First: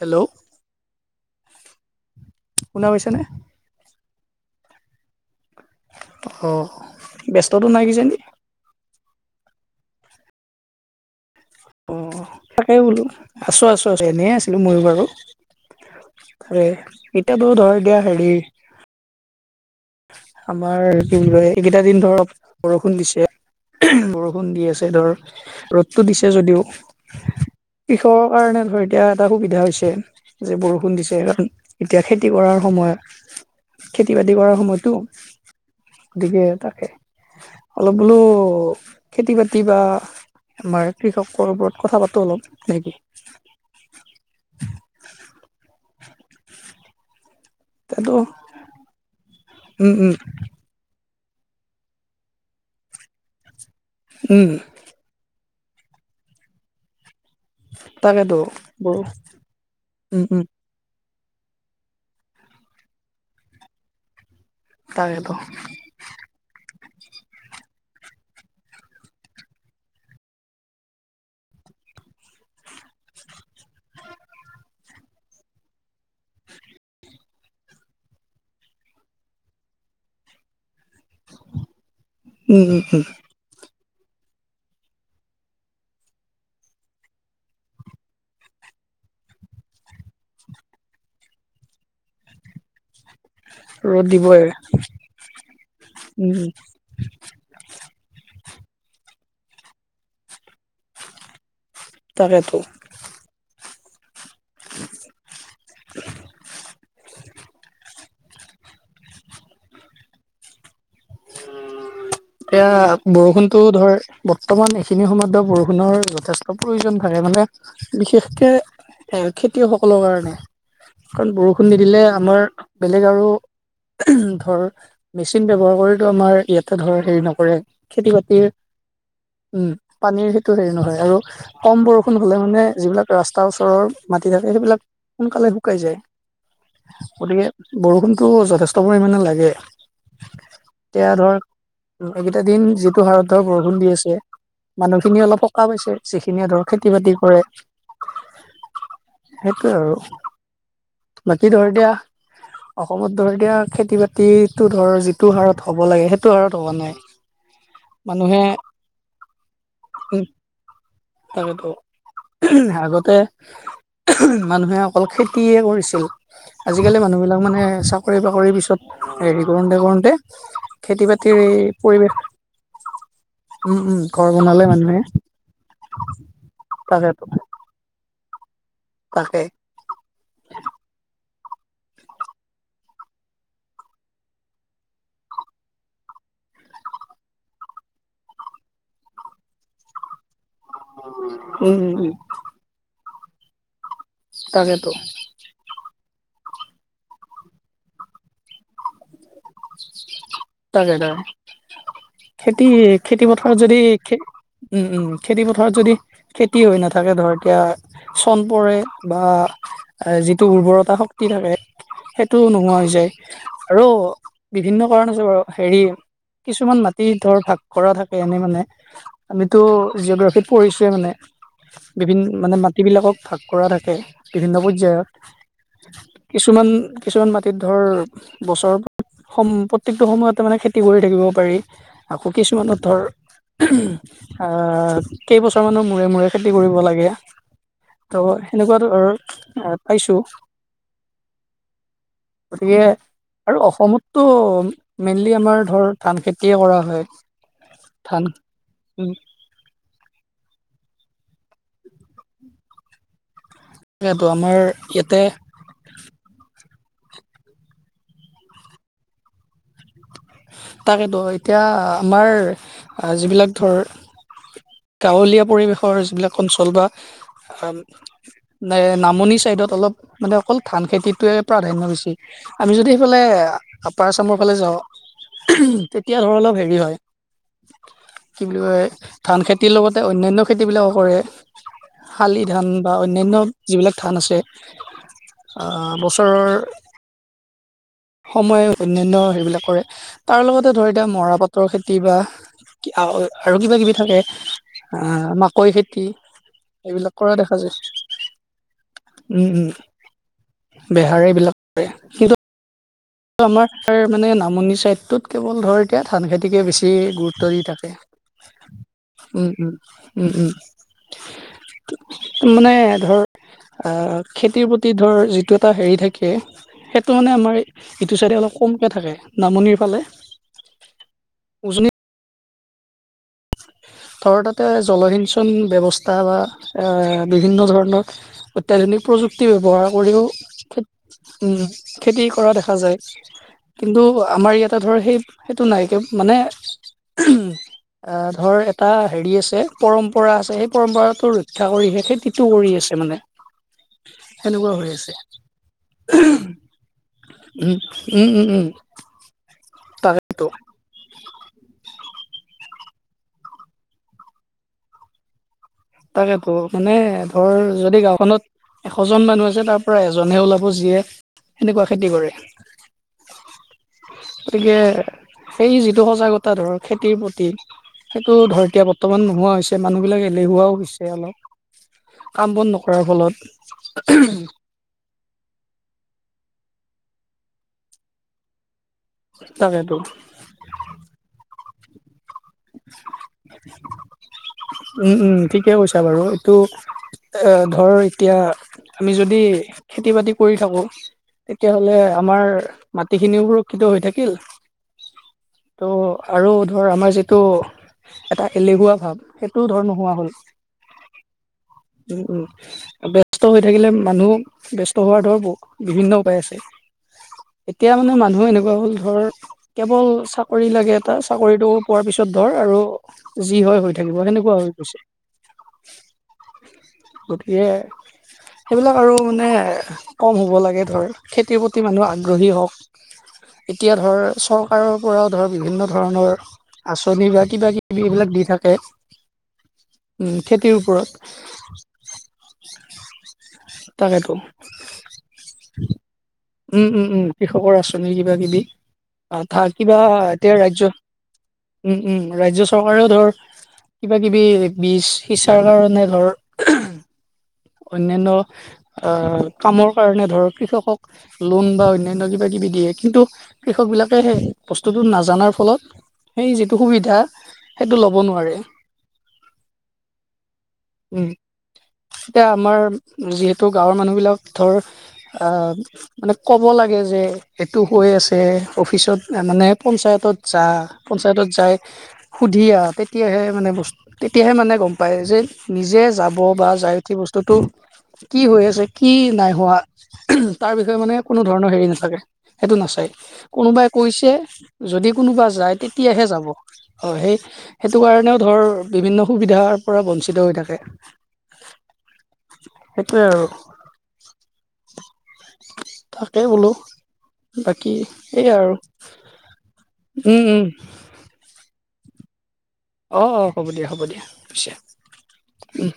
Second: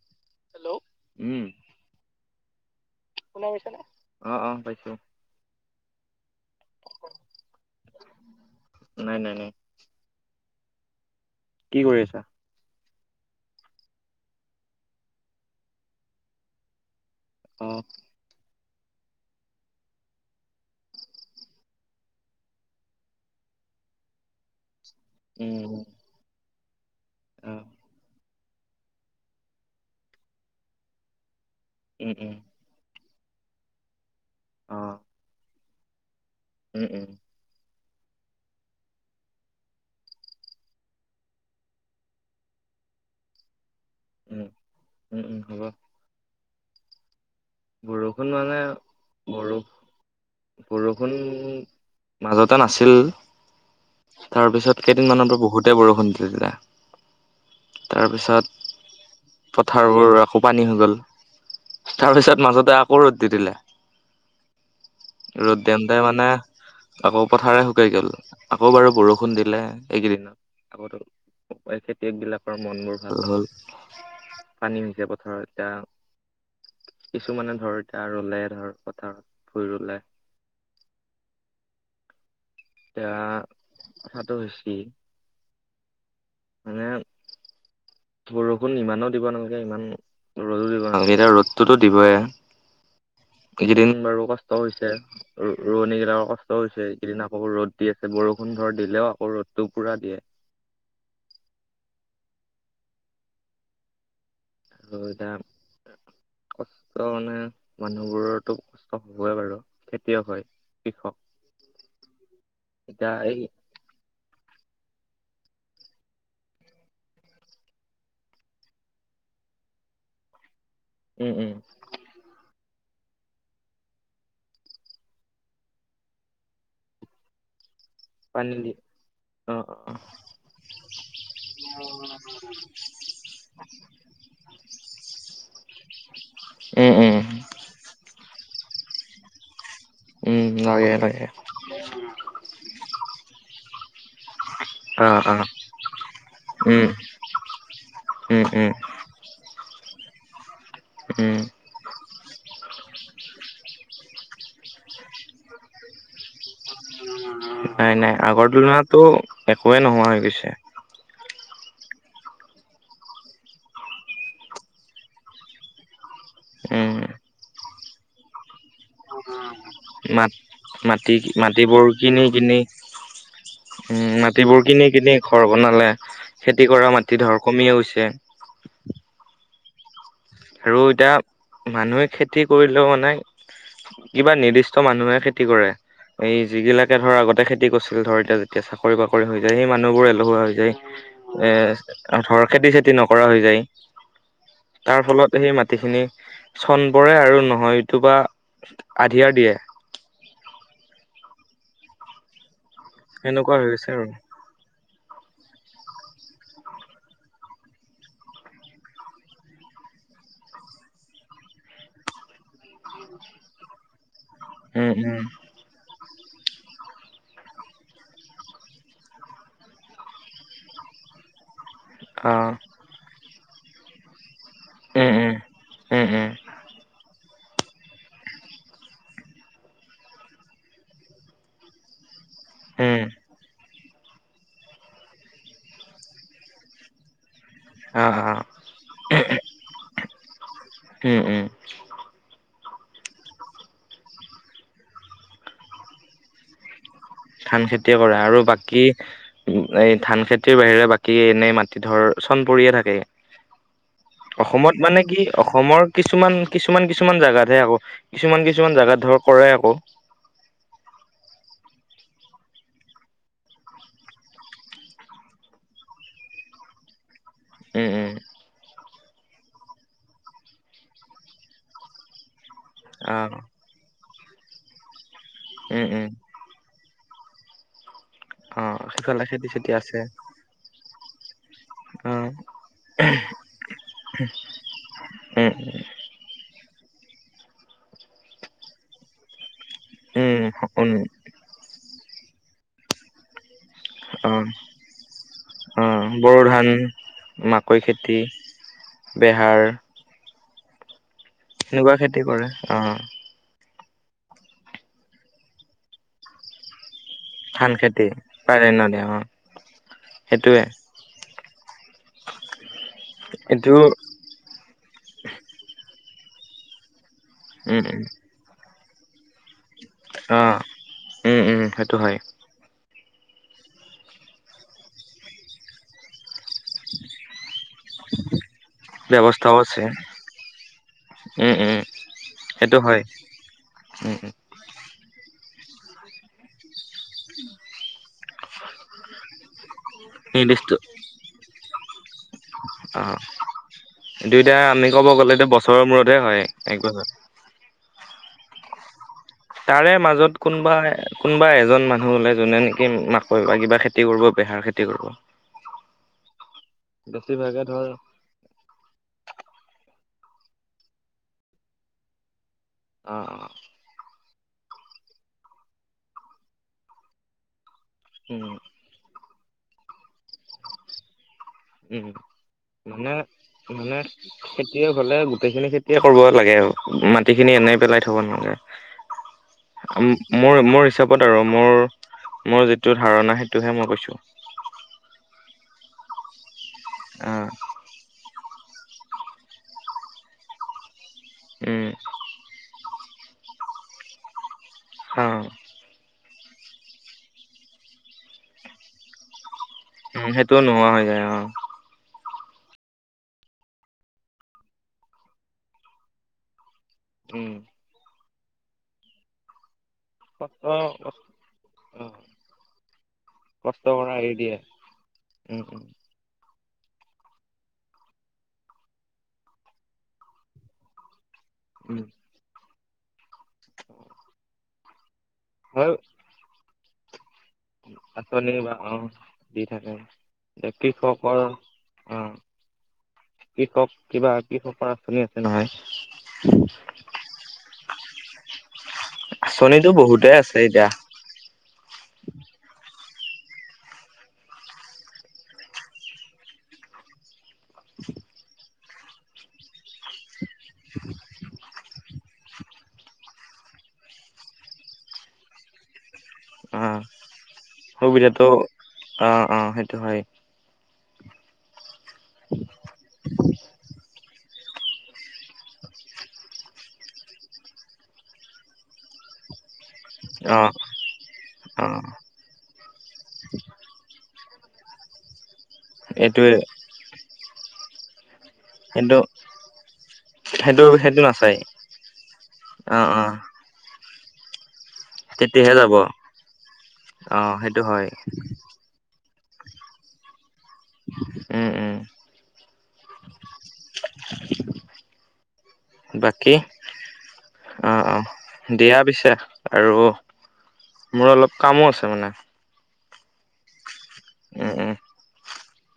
Hello hello উম শুনা পাইছা নে? [unintelligible] [unintelligible] অঁ-অঁ, পাইছোঁ। অঁ! ব্যস্তটো নাই কি জানি? [unintelligible] নাই-নাই-নাই। [unintelligible] কি কৰি আছা? [unintelligible] তাকেই বোলো, আছো-আছো-আছো এনেই আছিলো ময়ো বাৰু। [unintelligible] এতিয়া বাৰু অ ধৰ দিয়া হেৰি [unintelligible] আমাৰ কি বুলি কয় এইকেইটা দিন ধৰক বৰষুণ দিছে। [unintelligible] [unintelligible] বৰষুণ দি আছে ধৰক উম [unintelligible] [unintelligible] দিছে যদিও অ কৃষক কাৰণে ধৰ এতিয়া এটা সুবিধা হৈছে যে বৰষুণ দিছে কাৰণ এতিয়া উম খেতি উম কৰাৰ [unintelligible] সময়ত খেতি-বাতি কৰ [unintelligible] অ [unintelligible] গতিকে তাকে। উম উম অলপ বোলো খেতি-বাতি বা [unintelligible] আমাৰ কৃষকসকলৰ ওপৰত কথা পাতো অলপ নেকি? [unintelligible] উম-উম-উম, হ'ব। [unintelligible] তাতো বৰষুণ মানে বৰষ উম উম [unintelligible] বৰষুণ মাজতে নাছিল উম তাৰপিছত [inaudible] কেইদিনমানৰ পৰা বহুতে বৰষুণ দিছিলে। [unintelligible] তাকেতো বৰ তাৰপিছত পথাৰবোৰ উম আকৌ উম পানী হৈ গ'ল। [unintelligible] তাৰপিছত মাজতে আকৌ ৰ'দ দি দিলে। তাকেতো [unintelligible] ৰ'দ দিওঁতে মানে [unintelligible] আকৌ পথাৰে শুকাই গ'ল। আকৌ বাৰু বৰষুণ দিলে এইকেইদিনত। [unintelligible] খেতিয়কবিলাকৰ মনবোৰ ভাল হ'ল। [unintelligible] পানী হৈছে পথাৰত এতিয়া। [unintelligible] কিছুমানে ধৰ এতিয়া ৰুলে, ধৰ পথাৰত ভুঁই ৰুলে। [unintelligible] [unintelligible] উম উম উম এতিয়া পথাৰটো বেছি। মানে [unintelligible] বৰষুণ ইমানো দিব নালাগে, ইমান ৰ'দো দিব নালাগে, এতিয়া ৰ'দটোতো দিবই। [unintelligible] এইকেইদিন ৰ'দ বাৰু দিবই কষ্ট হৈছে। ৰোৱনীবিলাকৰ উম কষ্ট হৈছে। [unintelligible] সেইদিনা আকৌ ৰ'দ দি আছে বৰষুণ ধৰ দিলেও আকৌ ৰদটো পুৰা দিয়ে। [unintelligible] তাকেটো [unintelligible] [unintelligible] কষ্ট মানে [unintelligible] মানুহবোৰৰটো কষ্ট হ'বই বাৰু খেতিয়ক হয়। [unintelligible] [unintelligible] এতিয়া বৰষুণটো ধৰ বৰ্তমান এইখিনি সময়তটো বৰষুণৰ যথেষ্ট প্ৰয়োজন থাকে মানে বিশেষকে [unintelligible] খেতিয়কসকলৰ কাৰণে। কাৰণ উম উম বৰষুণ নিদিলে আমাৰ [unintelligible] বেলেগ আৰু [unintelligible] ধৰ মেচিন ব্যৱহাৰ কৰি [unintelligible] টো আমাৰ ইয়াতে ধৰ হেৰি নকৰে, খেতি-বাতিৰ পানী দি অ উম! অ পানীৰ সেইটো হেৰি নহয় আৰু [unintelligible] কম বৰষুণ হ'লে মানে যিবিলাক ৰাস্তাৰ ওচৰৰ মাটি থাকে সেইবিলাক [unintelligible] সোনকালে শুকাই যায়। [inaudible] উম-উম। [unintelligible] গতিকে বৰষুণটো যথেষ্ট পৰিমাণে লাগে। [unintelligible] উম নইত। কে এতিয়া লাগে? ধৰ এইকেইটা দিন যিটো সাৰতধৰ বৰষুণ দি আছে। অ মানুহখিনি অ অলপ সকা পাইছে যিখিনিয়ে ধৰ উম, খেতি বাতি কৰে উম, উম, সেইটোৱে আৰু উম, বাকী ধৰ এতিয়া অসমত ধৰ এতিয়া খেতি বাতিটো ধৰ যিটো হাৰত হ'ব লাগে সেইটো হাৰত হ'ব নাই। নাই নাই মানুহে আগৰ তুলনাতো একোৱে নোহোৱা উম হৈ গৈছে। তাকেতো আগতে মানুহে অকল খেতিয়ে কৰিছিল। উম, আজিকালি মানুহবিলাক মানে চাকৰি বাকৰিৰ পিছত হেৰি কৰোতে কৰোতে খেতি মাটি বাতিৰ এই মাটিবোৰ পৰিৱেশ কিনি কিনি উম ঘৰ বনালে মাটিবোৰ কিনি মানুহে কিনি ঘৰ বনালে খেতি কৰা মাটি তাকেতো ধৰ কমিয়ে গৈছে। তাকে। হেৰৌ এতিয়া মানুহে খেতি কৰিলেও মানে কিবা নিৰ্দিষ্ট মানুহে খেতি কৰে। এই যিগিলাকে ধৰ আগতে খেতি কৰিছিল ধৰ এতিয়া যেতিয়া চাকৰি বাকৰি হৈ যায় সেই মানুহ বোৰ এহুৱা হৈ যায়। উম উম উম এ ধৰ খেতি চেতি নকৰা হৈ যায়। তাকেতো তাৰ ফলত সেই মাটিখিনি চন পৰে আৰু নহয় এইটো বা আধিয়াৰ দিয়ে। তাকে তা খেতি খেতি পথাৰত সেনেকুৱা হৈ যদি গৈছে আৰু। খে- উম উম খেতি পথাৰত যদি খেতি হৈ নাথাকে ধৰ এতিয়া চন পৰে বা যিটো উৰ্বৰতা শক্তি থাকে। সেইটো নোহোৱা হৈ যায় আৰু বিভিন্ন উম কাৰণ উম আছে বাৰু। হেৰি কিছুমান মাটি ধৰ ভাগ কৰা থাকে এনে মানে। আমিতো জিঅ'গ্ৰাফীত পঢ়িছোৱে মানে। বিভিন আহ মানে মাটিবিলাকত ভাগ কৰা থাকে বিভিন্ন পয- যে উম উম উম উম কিছুমান কিছুমান মাটিত ধৰ বছৰ সম প্ৰত্যেকটো সময়ত ত মানে খেতি কৰি থাকিব পাৰি। আকৌ কিছুমানত ধৰ উম আহ কেইবছৰ মানৰ মূৰে মূৰে খেতি কৰিব লাগে। অ ত অ সেনেকুৱা ধৰ আ পাইছো। উম উম গতিকে আৰু অসমতটো মেইনলি আমাৰ ধৰ ধান খেতিয়ে কৰা হয়। ধান খেতিয়ে কৰে ধান আৰু বাকী এই ধান খেতিৰ বাহিৰে বাকী এনেই মাটি ধৰ চন পৰিয়ে থাকে। তাকেতো আমাৰ অসমত মানে কি ইয়াতে অস- অসমৰ কিছুমান কিছুমান কিছুমান জাগাতহে আকৌ কিছুমান কিছুমান জাগাত ধৰ কৰে আকৌ। তাকেত এতিয়া আমাৰ যিবিলাক ধৰ গাঁৱলীয়া পৰিৱেশৰ যিবিলাক অঞ্চল বা আম উম উম নে নামনি চাইদত অলপ মানে অকল ধান খেতিটোৱে প্ৰাধান্য বেছি। আমি যদি অ সেইফালে আপাৰ আচামৰ ফালে যাওঁ। উম উম তেতিয়া ধৰ অলপ হেৰি হয়, কি বুলি অ কয় সিফালে ধান খেতি চেতি খেতিৰ আছে লগতে অন্যান্য খেতিবিলাকো কৰে অ শালি ধান বা অন্যান্য যিবিলাক ধান আছে। উম আ বছৰৰ সময় অন্যান্য সেইবিলাকৰে তাৰ উম লগতে ধৰ উম এতিয়া মৰা পাত ত খেতি বা আৰু কিবা কিবি থাকে। অ আহ মাকৈ অ খেতি, বড়ো ধান এইবিলাক কৰা দেখা যায়। বিহাৰ বেহাৰ এইবিলাক এনেকুৱা খেতি কৰে অ ত আমাৰ মানে নামনি চাইডতত কেৱল ধৰ এতিয়া ধান খেতিকে বেছি গুৰুত্ব তৰি ধান থাকে খেতি পাৰে ন দে অ উম উম উম সেইটোৱে উম মানে ধৰ এইটো খেতিৰ প্ৰতি ধৰ যিটো এটা হেৰি থাকে সেইটো মানে আমাৰ উম উম ইটো চাইডে অলপ কমকৈ থাকে নামনিৰ ফালে অ উম উম উজনিত সেইটো হয় ধৰ তাতে জলসিঞ্চন ব্যৱস্থা বা এ বিভিন্ন ধৰণৰ অত্যাধুনিক প্ৰযুক্তি ব্যৱস্থাও আছে ব্যৱহাৰ কৰিও উম খেতি কৰা দেখা সেইটো যায় হয় কিন্তু উম উম আমাৰ ইয়াতে ধৰ সেই সেইটো নাই একে মানে উ আহ ধৰ এ হেৰি আছে পৰম্পৰা আছে সেই নিৰ্দিষ্ট পৰম্পৰাতটো ৰক্ষা কৰিহে সেই সিটো কৰি আছে অ মানে এইটো এতিয়া সেনেকুৱা আমি হৈ ক'ব আছে গ'লেতো বছৰৰ মূৰতহে হয় এক বছৰ উম উম উম উম তাৰে মাজত তাকেতো কোনোবা কোনোবা এজন মানুহ হলে যোনে নেকি মাকৈ বা কিবা খেতি কৰিব বেহাৰ খেতি কৰিব তাকেতো মানে ধৰ যদি গাঁওখনত এশজন মানুহ আছে তাৰ পৰা এজনহে ওলাব যিয়ে সেনেকুৱা খেতি কৰে অ অ গতিকে সেই যিটো সজাগতা ধৰ খেতিৰ প্ৰতি সেইটো উম ধৰ এতিয়া বৰ্তমান নোহোৱা হৈছে মানুহ বিলাক এলেহুৱাও হৈছে উম অলপ কাম বন নকৰাৰ ফলত খেতি হলে গোটেইখিনি খেতিয়ে কৰিব লাগে আৰু মাটি খিনি এনেই পেলাই থব নালাগে তাকেতো মোৰ মোৰ হিচাপত আৰু মোৰ মোৰ যিটো ধাৰণা সেইটোহে মই কৈছোঁ উম উম ঠিকে কৈছা বাৰু এইটো আহ এ ধৰ এতিয়া আমি যদি খেতি বাতি কৰি থাকো উম তেতিয়াহ'লে আমাৰ মাটিখিনিও সুৰক্ষিত হৈ থাকিল অ ত' আৰু ধৰ আমাৰ যিটো এটা এলেহুৱা ভাৱ সেইটোও ধৰ নোহোৱা হ'ল টো নোহোৱা হৈ যায় অ উম উম ব্যস্ত হৈ থাকিলে মানুহ ব্যস্ত হোৱাৰ ধৰহ বিভিন্ন উপায় আছে উম এতিয়া মানে মানুহ এনেকুৱা হ'ল ধৰ কেৱল কষ্ট চাকৰি লাগে এটা চাকৰিটো কষ্ট অ পোৱাৰ পিছত ধৰ আৰু যি কষ্ট হয় হৈ কৰা থাকিব এৰি দিয়ে সেনেকুৱা হৈ গৈছে উম উম গতিকে সেইবিলাক আৰু মানে কম হ'ব লাগে ধৰ খেতিৰ প্ৰতি উম মানুহ আগ্ৰহী হওক এতিয়া ধৰ চৰকাৰৰ পৰাও ধৰ বিভিন্ন হয় ধৰণৰ আচনি বা কিবা কিবি এইবিলাক দি আঁচনি থাকে বা অ দি থাকে উম যে খেতিৰ ওপৰত কৃষকৰ অ কৃষক কিবা তাকেতো কৃষকৰ আঁচনি আছে নহয় উম উম উম কৃষকৰ আঁচনি কিবা কিবি আঁচনিতো কিবা বহুতে আছে তেওঁৰ এতিয়া ৰাজ্য উম উম ৰাজ্য চৰকাৰেও ধৰ কিবা-কিবি বীজ সিঁচাৰ কাৰণে ধৰ অন্যান্য অ' কামৰ কাৰণে ধৰ কৃষকক লোন বা অন্যান্য কিবা-কিবি কিবি দিয়ে কিন্তু কৃষক বিলাকে সেই বস্তুটো নাজানাৰ ফলত সেই যিটো অ সুবিধা সেইটো ল'ব সুবিধাটো নোৱাৰে। অ অ সেইটো হয় উম' এতিয়া আমাৰ যিহেতু গাঁৱৰ মানুহবিলাক ধৰ, আহ ক'ব লাগে যে এইটো হৈ আছে, অফিচত মানে পঞ্চায়তত অ যা, পঞ্চায়তত যাই অ সুধি আহ, তেতিয়াহে মানে বস্তু তেতিয়াহে মানে গম পায় যে নিজে যাব এইটোৱে বা যায়, উঠি বস্তুটো কি হৈ আছে, কি সেইটো নাই হোৱা। তাৰ সেইটো বিষয়ে মানে সেইটো কোনো নাচাই ধৰণৰ হেৰি নাথাকে, সেইটো অ নাচায়। অ কোনোবাই কৈছে যদি কোনোবা যায়, তেতিয়াহে যাব, অ' সেইটো সেই-সেইটো হয় কাৰণেও ধৰ বিভিন্ন সুবিধাৰ পৰা বঞ্চিত হৈ থাকে। উম, উম। সেইটোৱে আৰু তাকেই বাকী বোলো অ বাকী অ সেইয়া আৰু, দিয়া পিছে আৰু উম উম। মোৰ অলপ কামো আছে মানে। অঁ অঁ, হ'ব দিয়া, হ'ব দিয়া উম পিছে। উম উম,